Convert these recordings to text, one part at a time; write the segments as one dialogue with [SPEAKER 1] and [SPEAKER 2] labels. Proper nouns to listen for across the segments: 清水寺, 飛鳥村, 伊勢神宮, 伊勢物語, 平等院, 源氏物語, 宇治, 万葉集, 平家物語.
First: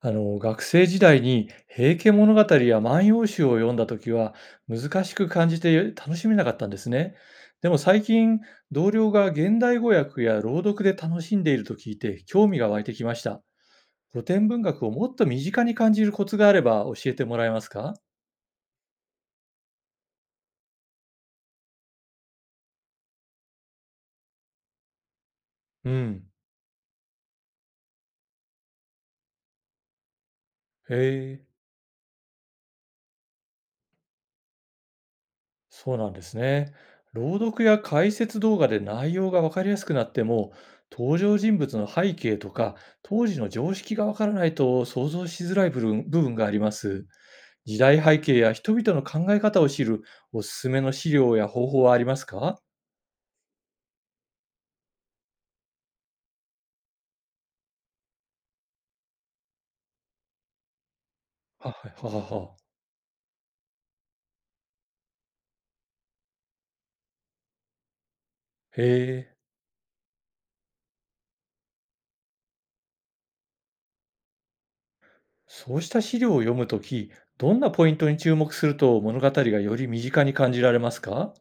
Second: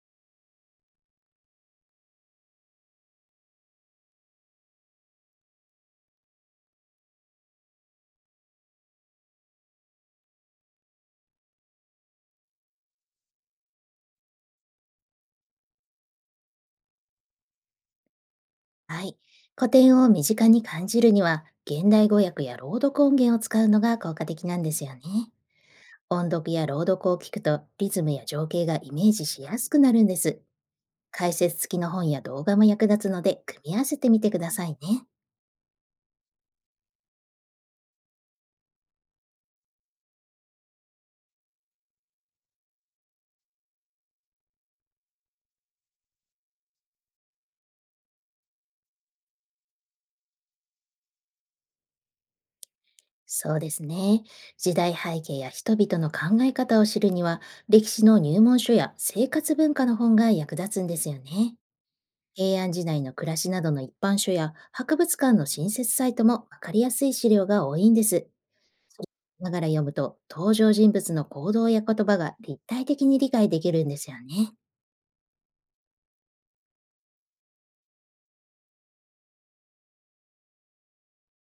[SPEAKER 1] 学生時代に平家物語や万葉集を読んだ時は難しく感じて楽しめなかったんですね。でも最近、同僚が現代語訳や朗読で楽しんでいると聞いて興味が湧いてきました。古典文学をもっと身近に感じるコツがあれば教えてもらえますか？
[SPEAKER 2] はい。古典を身近に感じるには、現代語訳や朗読音源を使うのが効果的なんですよね。
[SPEAKER 1] う
[SPEAKER 2] 音
[SPEAKER 1] ん。
[SPEAKER 2] 読や朗読を聞くと、リズムや情景がイメージしやすくなるんです。
[SPEAKER 1] へ
[SPEAKER 2] 解
[SPEAKER 1] え。
[SPEAKER 2] 説付きの本や動画も役立つので、組み合わせてみてくださいね。
[SPEAKER 1] そうなんですね。朗読や解説動画で内容がわかりやすくなっても、登場人物の背景とか、当時の常識がわからないと想像しづらい部分部分があります。時代背景や人々の考え方を知るおすすめの資料や方法はありますか？は
[SPEAKER 2] そうですね。時代背景や人々の考え方を知るには、歴史の入門書や生活文化の本が役立つんですよね。
[SPEAKER 1] はははは。
[SPEAKER 2] 平安時代の暮らしなどの一般書や博物館の新設サイトもわかりやすい資料が多いんです。
[SPEAKER 1] へえ。
[SPEAKER 2] ながら読むと登場人物の行動や言葉が立体的に理解できるんですよね。
[SPEAKER 1] そうした資料を読むとき、どんなポイントに注目すると物語がより身近に感じられますか？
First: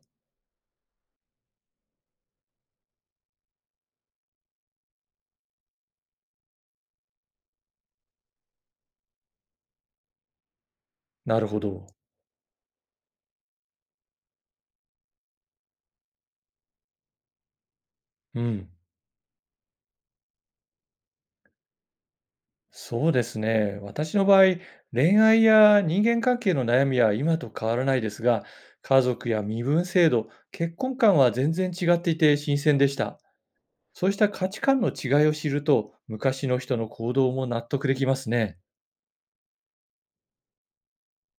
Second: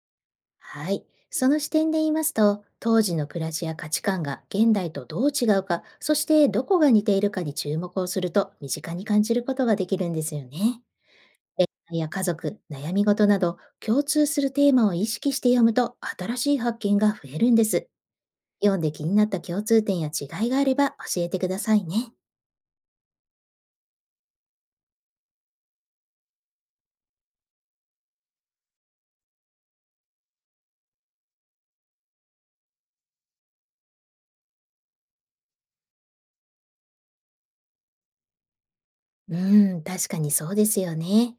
[SPEAKER 2] はい。その視点で言いますと、当時の暮らしや価値観が現代とどう違うか、そしてどこが似ているかに注目をすると身近に感じることができるんですよね。
[SPEAKER 1] なるほど。
[SPEAKER 2] いや、家族、悩み事など共通するテーマを意識して読むと新しい発見が増えるんです。
[SPEAKER 1] うん。
[SPEAKER 2] 読んで気になった共通点や違いがあれば教えてくださいね。
[SPEAKER 1] そうですね。私の場合、恋愛や人間関係の悩みは今と変わらないですが、家族や身分制度、結婚観は全然違っていて新鮮でした。そうした価値観の違いを知ると、昔の人の行動も納得できますね。
[SPEAKER 2] うーん、確かにそうですよね。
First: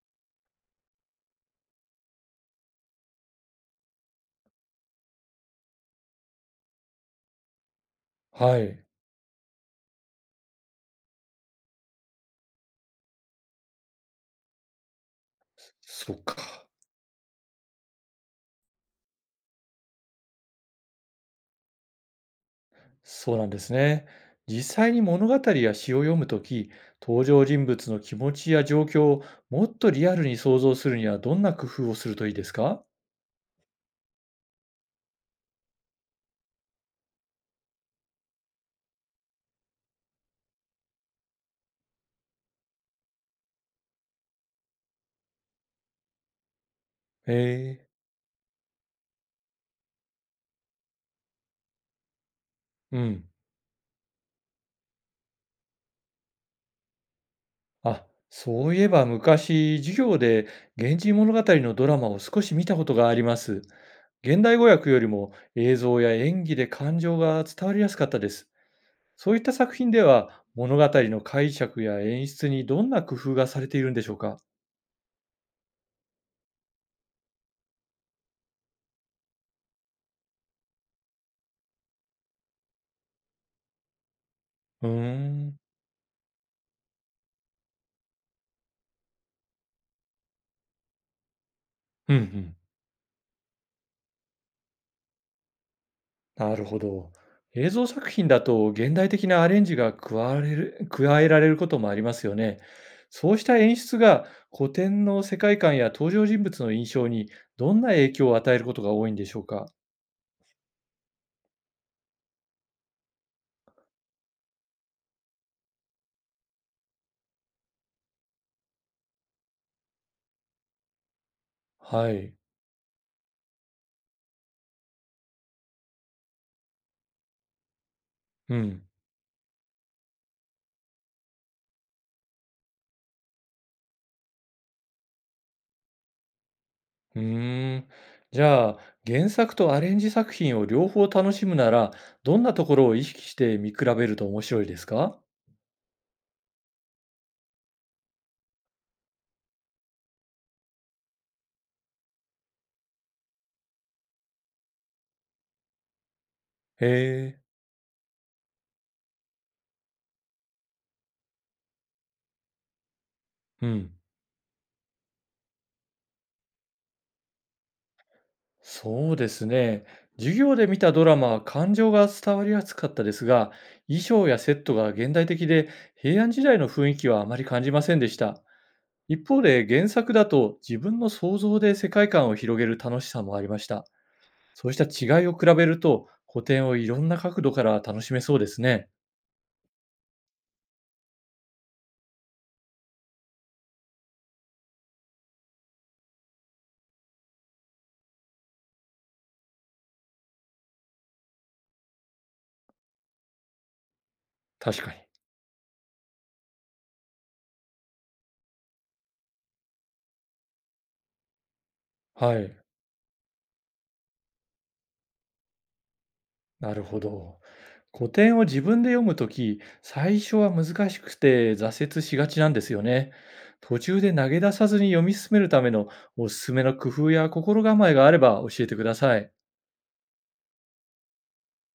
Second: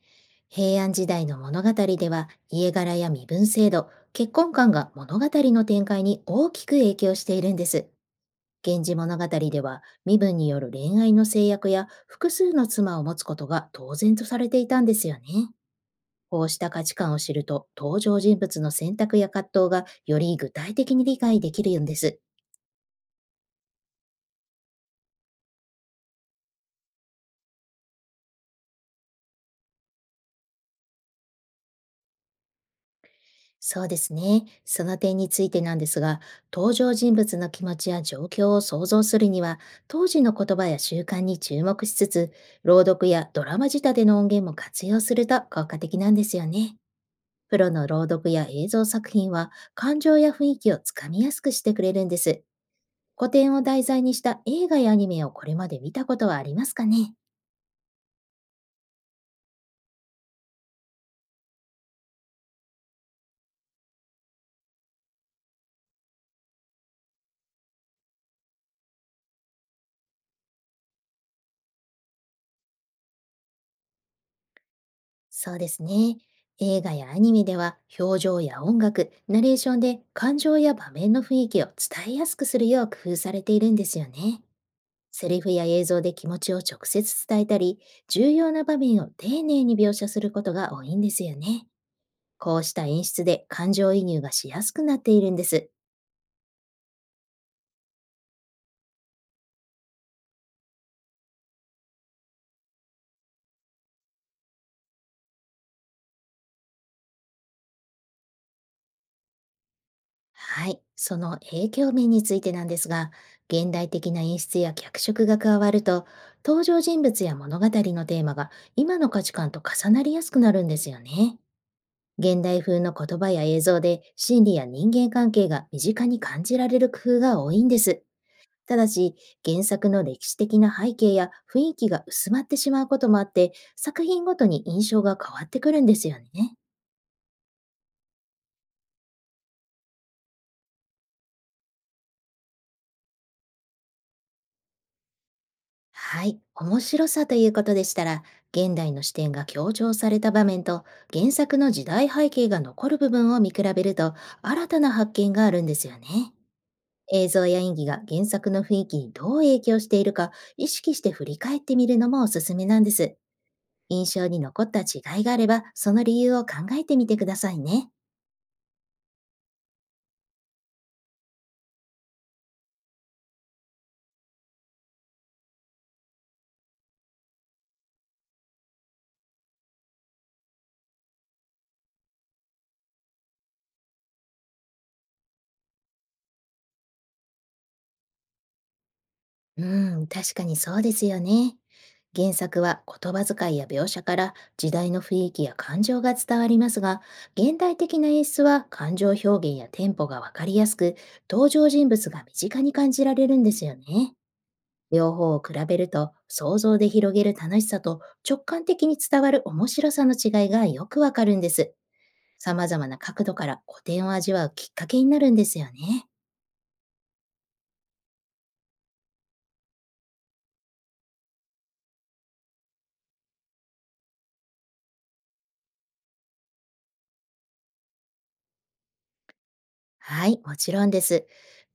[SPEAKER 2] 平安時代の物語では家柄や身分制度、結婚観が物語の展開に大きく影響しているんです。
[SPEAKER 1] はい。
[SPEAKER 2] 源氏物語では身分による恋愛の制約や複数の妻を持つことが当然とされていたんですよね。
[SPEAKER 1] そっ
[SPEAKER 2] こうし
[SPEAKER 1] か。
[SPEAKER 2] た価値観を知ると登場人物の選択や葛藤がより具体的に理解できるんです。
[SPEAKER 1] そうなんですね。実際に物語や詩を読むとき、登場人物の気持ちや状況をもっとリアルに想像するにはどんな工夫をするといいですか？
[SPEAKER 2] そうですね。その点についてなんですが、登場人物の気持ちや状況を想像するには、当時の言葉や習慣に注目しつつ、朗読やドラマ仕立ての音源も活用すると効果的なんですよね。
[SPEAKER 1] へ
[SPEAKER 2] プロの
[SPEAKER 1] え。
[SPEAKER 2] 朗読や映像作品は、感情や雰囲気をつかみやすくしてくれるんです。
[SPEAKER 1] うん。
[SPEAKER 2] 古典を題材にした映画やアニメをこれまで見たことはありますかね？
[SPEAKER 1] あ、そういえば昔、授業で源氏物語のドラマを少し見たことがあります。現代語訳よりも映像や演技で感情が伝わりやすかったです。そういった作品では物語の解釈や演出にどんな工夫がされているんでしょうか？
[SPEAKER 2] そうですね。映画やアニメでは表情や音楽、ナレーションで感情や場面の雰囲気を伝えやすくするよう工夫されているんですよね。
[SPEAKER 1] うー
[SPEAKER 2] セリフ
[SPEAKER 1] ん。
[SPEAKER 2] や映像で気持ちを直接伝えたり、重要な場面を丁寧に描写することが多いんですよね。
[SPEAKER 1] うんうん。
[SPEAKER 2] こうした演出で感情移入がしやすくなっているんです。
[SPEAKER 1] なるほど。映像作品だと現代的なアレンジが加われる加えられることもありますよね。そうした演出が古典の世界観や登場人物の印象にどんな影響を与えることが多いんでしょうか？
[SPEAKER 2] はい、その影響面についてなんですが、現代的な演出や脚色が加わると、登場人物や物語のテーマが今の価値観と重なりやすくなるんですよね。
[SPEAKER 1] はい。
[SPEAKER 2] 現代風の言葉や映像で心理や人間関係が身近に感じられる工夫が多いんです。
[SPEAKER 1] う
[SPEAKER 2] た
[SPEAKER 1] ん。
[SPEAKER 2] だし、原作の歴史的な背景や雰囲気が薄まってしまうこともあって、作品ごとに印象が変わってくるんですよね。
[SPEAKER 1] うーん。じゃあ、原作とアレンジ作品を両方楽しむなら、どんなところを意識して見比べると面白いですか？
[SPEAKER 2] はい、面白さということでしたら、現代の視点が強調された場面と原作の時代背景が残る部分を見比べると新たな発見があるんですよね。
[SPEAKER 1] へ
[SPEAKER 2] 映
[SPEAKER 1] え。
[SPEAKER 2] 像や演技が原作の雰囲気にどう影響しているか意識して振り返ってみるのもおすすめなんです。
[SPEAKER 1] うん。
[SPEAKER 2] 印象に残った違いがあれば、その理由を考えてみてくださいね。
[SPEAKER 1] そうですね。授業で見たドラマは感情が伝わりやすかったですが、衣装やセットが現代的で平安時代の雰囲気はあまり感じませんでした。一方で原作だと自分の想像で世界観を広げる楽しさもありました。そうした違いを比べると古典をいろんな角度から楽しめそうですね。
[SPEAKER 2] うん、確かにそうですよね。原作は言葉遣いや描写から時代の雰囲気や感情が伝わりますが、現代的な演出は感情表現やテンポがわかりやすく、登場人物が身近に感じられるんですよね。
[SPEAKER 1] 確かに。
[SPEAKER 2] 両方を比べると、想像で広げる楽しさと直感的に伝わる面白さの違いがよくわかるんです。
[SPEAKER 1] はい。
[SPEAKER 2] 様々な角度から古典を味わうきっかけになるんですよね。
[SPEAKER 1] なるほど。古典を自分で読むとき、最初は難しくて挫折しがちなんですよね。途中で投げ出さずに読み進めるためのおすすめの工夫や心構えがあれば教えてください。
[SPEAKER 2] はい、もちろんです。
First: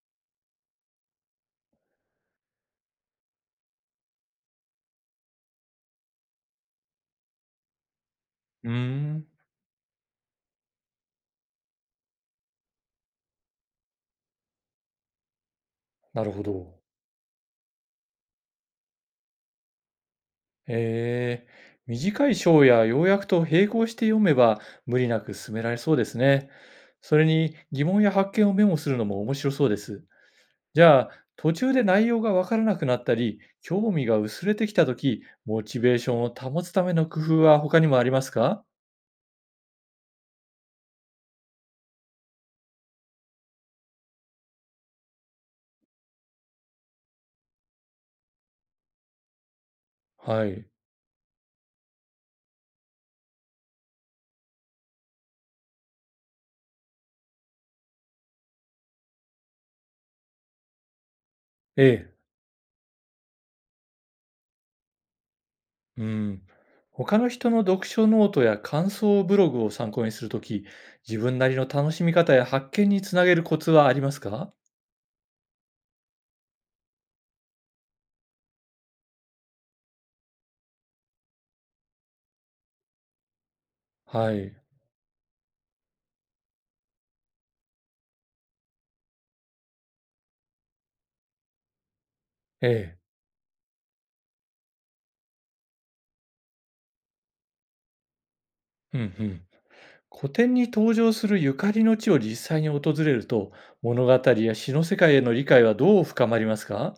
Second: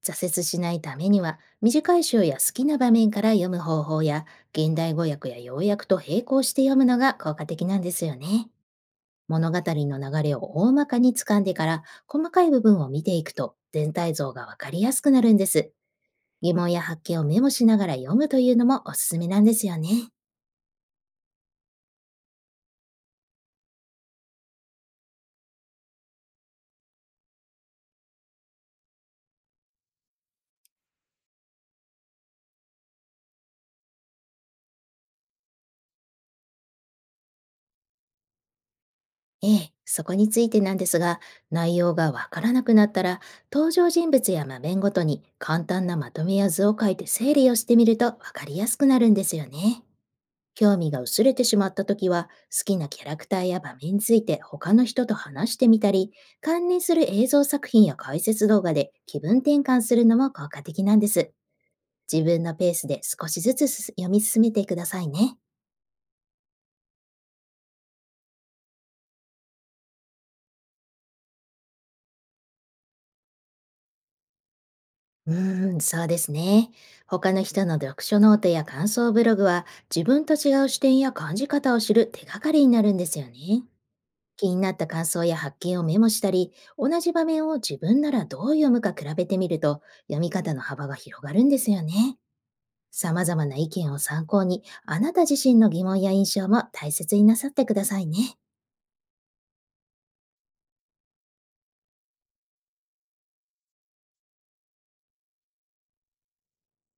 [SPEAKER 2] 挫折しないためには、短い章や好きな場面から読む方法や、現代語訳や要約と並行して読むのが効果的なんですよね。
[SPEAKER 1] うーん。
[SPEAKER 2] 物語の流れを大まかに掴んでから、細かい部分を見ていくと、全体像がわかりやすくなるんです。
[SPEAKER 1] なるほ
[SPEAKER 2] 疑問
[SPEAKER 1] ど。
[SPEAKER 2] や発見をメモしながら読むというのもおすすめなんですよね。
[SPEAKER 1] えー、短い章や要約と並行して読めば無理なく進められそうですね。それに疑問や発見をメモするのも面白そうです。じゃあ、途中で内容がわからなくなったり、興味が薄れてきたとき、モチベーションを保つための工夫は他にもありますか？
[SPEAKER 2] ええ、そこについてなんですが、内容がわからなくなったら、登場人物や場面ごとに簡単なまとめや図を書いて整理をしてみるとわかりやすくなるんですよね。
[SPEAKER 1] はい。
[SPEAKER 2] 興味が薄れてしまった時は、好きなキャラクターや場面について他の人と話してみたり、関連する映像作品や解説動画で気分転換するのも効果的なんです。
[SPEAKER 1] ええ。
[SPEAKER 2] 自分のペースで少しずつ読み進めてくださいね。
[SPEAKER 1] うん。他の人の読書ノートや感想ブログを参考にするとき、自分なりの楽しみ方や発見につなげるコツはありますか？
[SPEAKER 2] うーん、そうですね。他の人の読書ノートや感想ブログは自分と違う視点や感じ方を知る手がかりになるんですよね。
[SPEAKER 1] は
[SPEAKER 2] 気
[SPEAKER 1] い。
[SPEAKER 2] になった感想や発見をメモしたり、同じ場面を自分ならどう読むか比べてみると読み方の幅が広がるんですよね。
[SPEAKER 1] ええ。
[SPEAKER 2] 様々な意見を参考に、あなた自身の疑問や印象も大切になさってくださいね。
[SPEAKER 1] うんうん。古典に登場するゆかりの地を実際に訪れると、物語や詩の世界への理解はどう深まりますか？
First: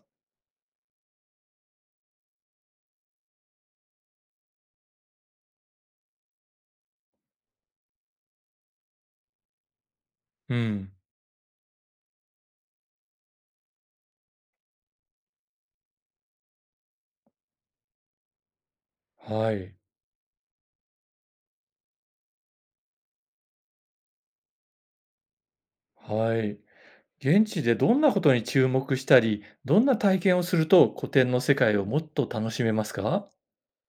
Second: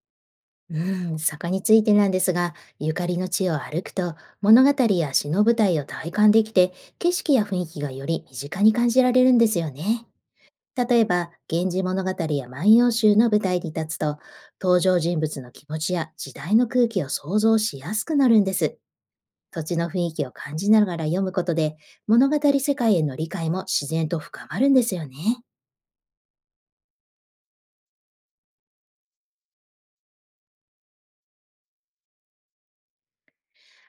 [SPEAKER 2] うん、坂についてなんですが、ゆかりの地を歩くと、物語や詩の舞台を体感できて、景色や雰囲気がより身近に感じられるんですよね。
[SPEAKER 1] うん。
[SPEAKER 2] 例えば、源氏物語や万葉集の舞台に立つと、登場人物の気持ちや時代の空気を想像しやすくなるんです。
[SPEAKER 1] は
[SPEAKER 2] 土
[SPEAKER 1] い。
[SPEAKER 2] 地の雰囲気を感じながら読むことで、物語世界への理解も自然と深まるんですよね。
[SPEAKER 1] はい。現地でどんなことに注目したり、どんな体験をすると古典の世界をもっと楽しめますか？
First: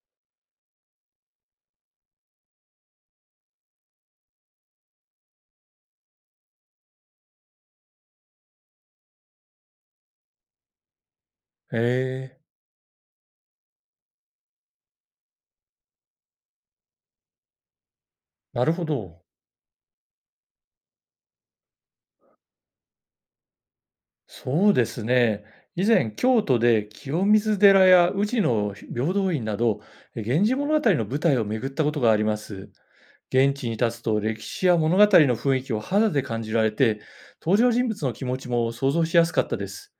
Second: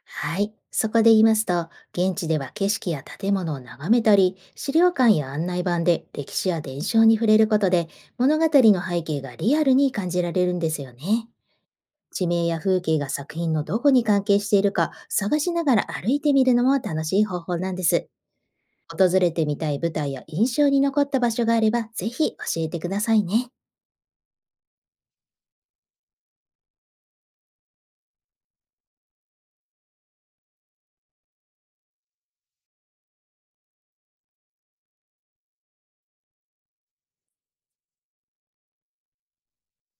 [SPEAKER 2] はい。そこで言いますと、現地では景色や建物を眺めたり、資料館や案内板で歴史や伝承に触れることで、物語の背景がリアルに感じられるんですよね。
[SPEAKER 1] へ
[SPEAKER 2] 地
[SPEAKER 1] え、
[SPEAKER 2] 名や風景が作品のどこに関係しているか探しながら歩いてみるのも楽しい方法なんです。
[SPEAKER 1] なるほ
[SPEAKER 2] 訪
[SPEAKER 1] ど。
[SPEAKER 2] れてみたい舞台や印象に残った場所があれば、ぜひ教えてくださいね。
[SPEAKER 1] そうですね。以前、京都で清水寺や宇治の平等院など、源氏物語の舞台を巡ったことがあります。現地に立つと歴史や物語の雰囲気を肌で感じられて、登場人物の気持ちも想像しやすかったです。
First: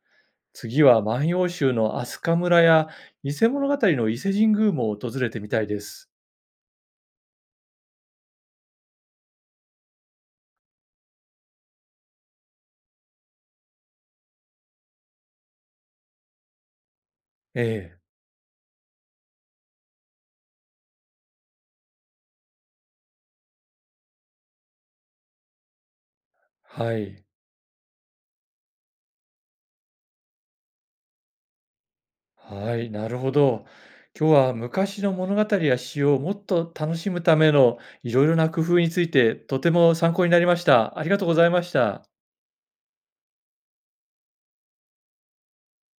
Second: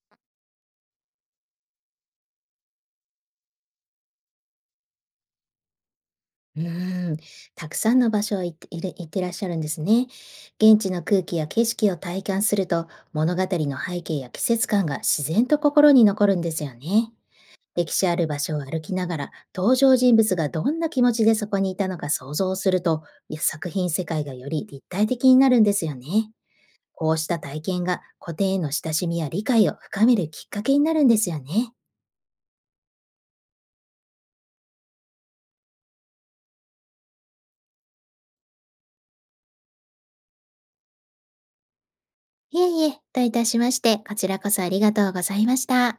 [SPEAKER 1] 次は万葉集の飛鳥村や伊勢物語の伊勢神宮も訪れてみたいです。
[SPEAKER 2] うーん、たくさんの場所を行ってらっしゃるんですね。現地の空気や景色を体感すると、物語の背景や季節感が自然と心に残るんですよね。
[SPEAKER 1] え
[SPEAKER 2] 歴
[SPEAKER 1] え、
[SPEAKER 2] 史ある場所を歩きながら、登場人物がどんな気持ちでそこにいたのか想像すると、いや、作品世界がより立体的になるんですよね。
[SPEAKER 1] は
[SPEAKER 2] こう
[SPEAKER 1] い、
[SPEAKER 2] した体験が古典への親しみや理解を深めるきっかけになるんですよね。
[SPEAKER 1] はい、なるほど。今日は昔の物語や詩をもっと楽しむためのいろいろな工夫についてとても参考になりました。ありがとうございました。
[SPEAKER 2] いえいえ、どういたしまして、こちらこそありがとうございました。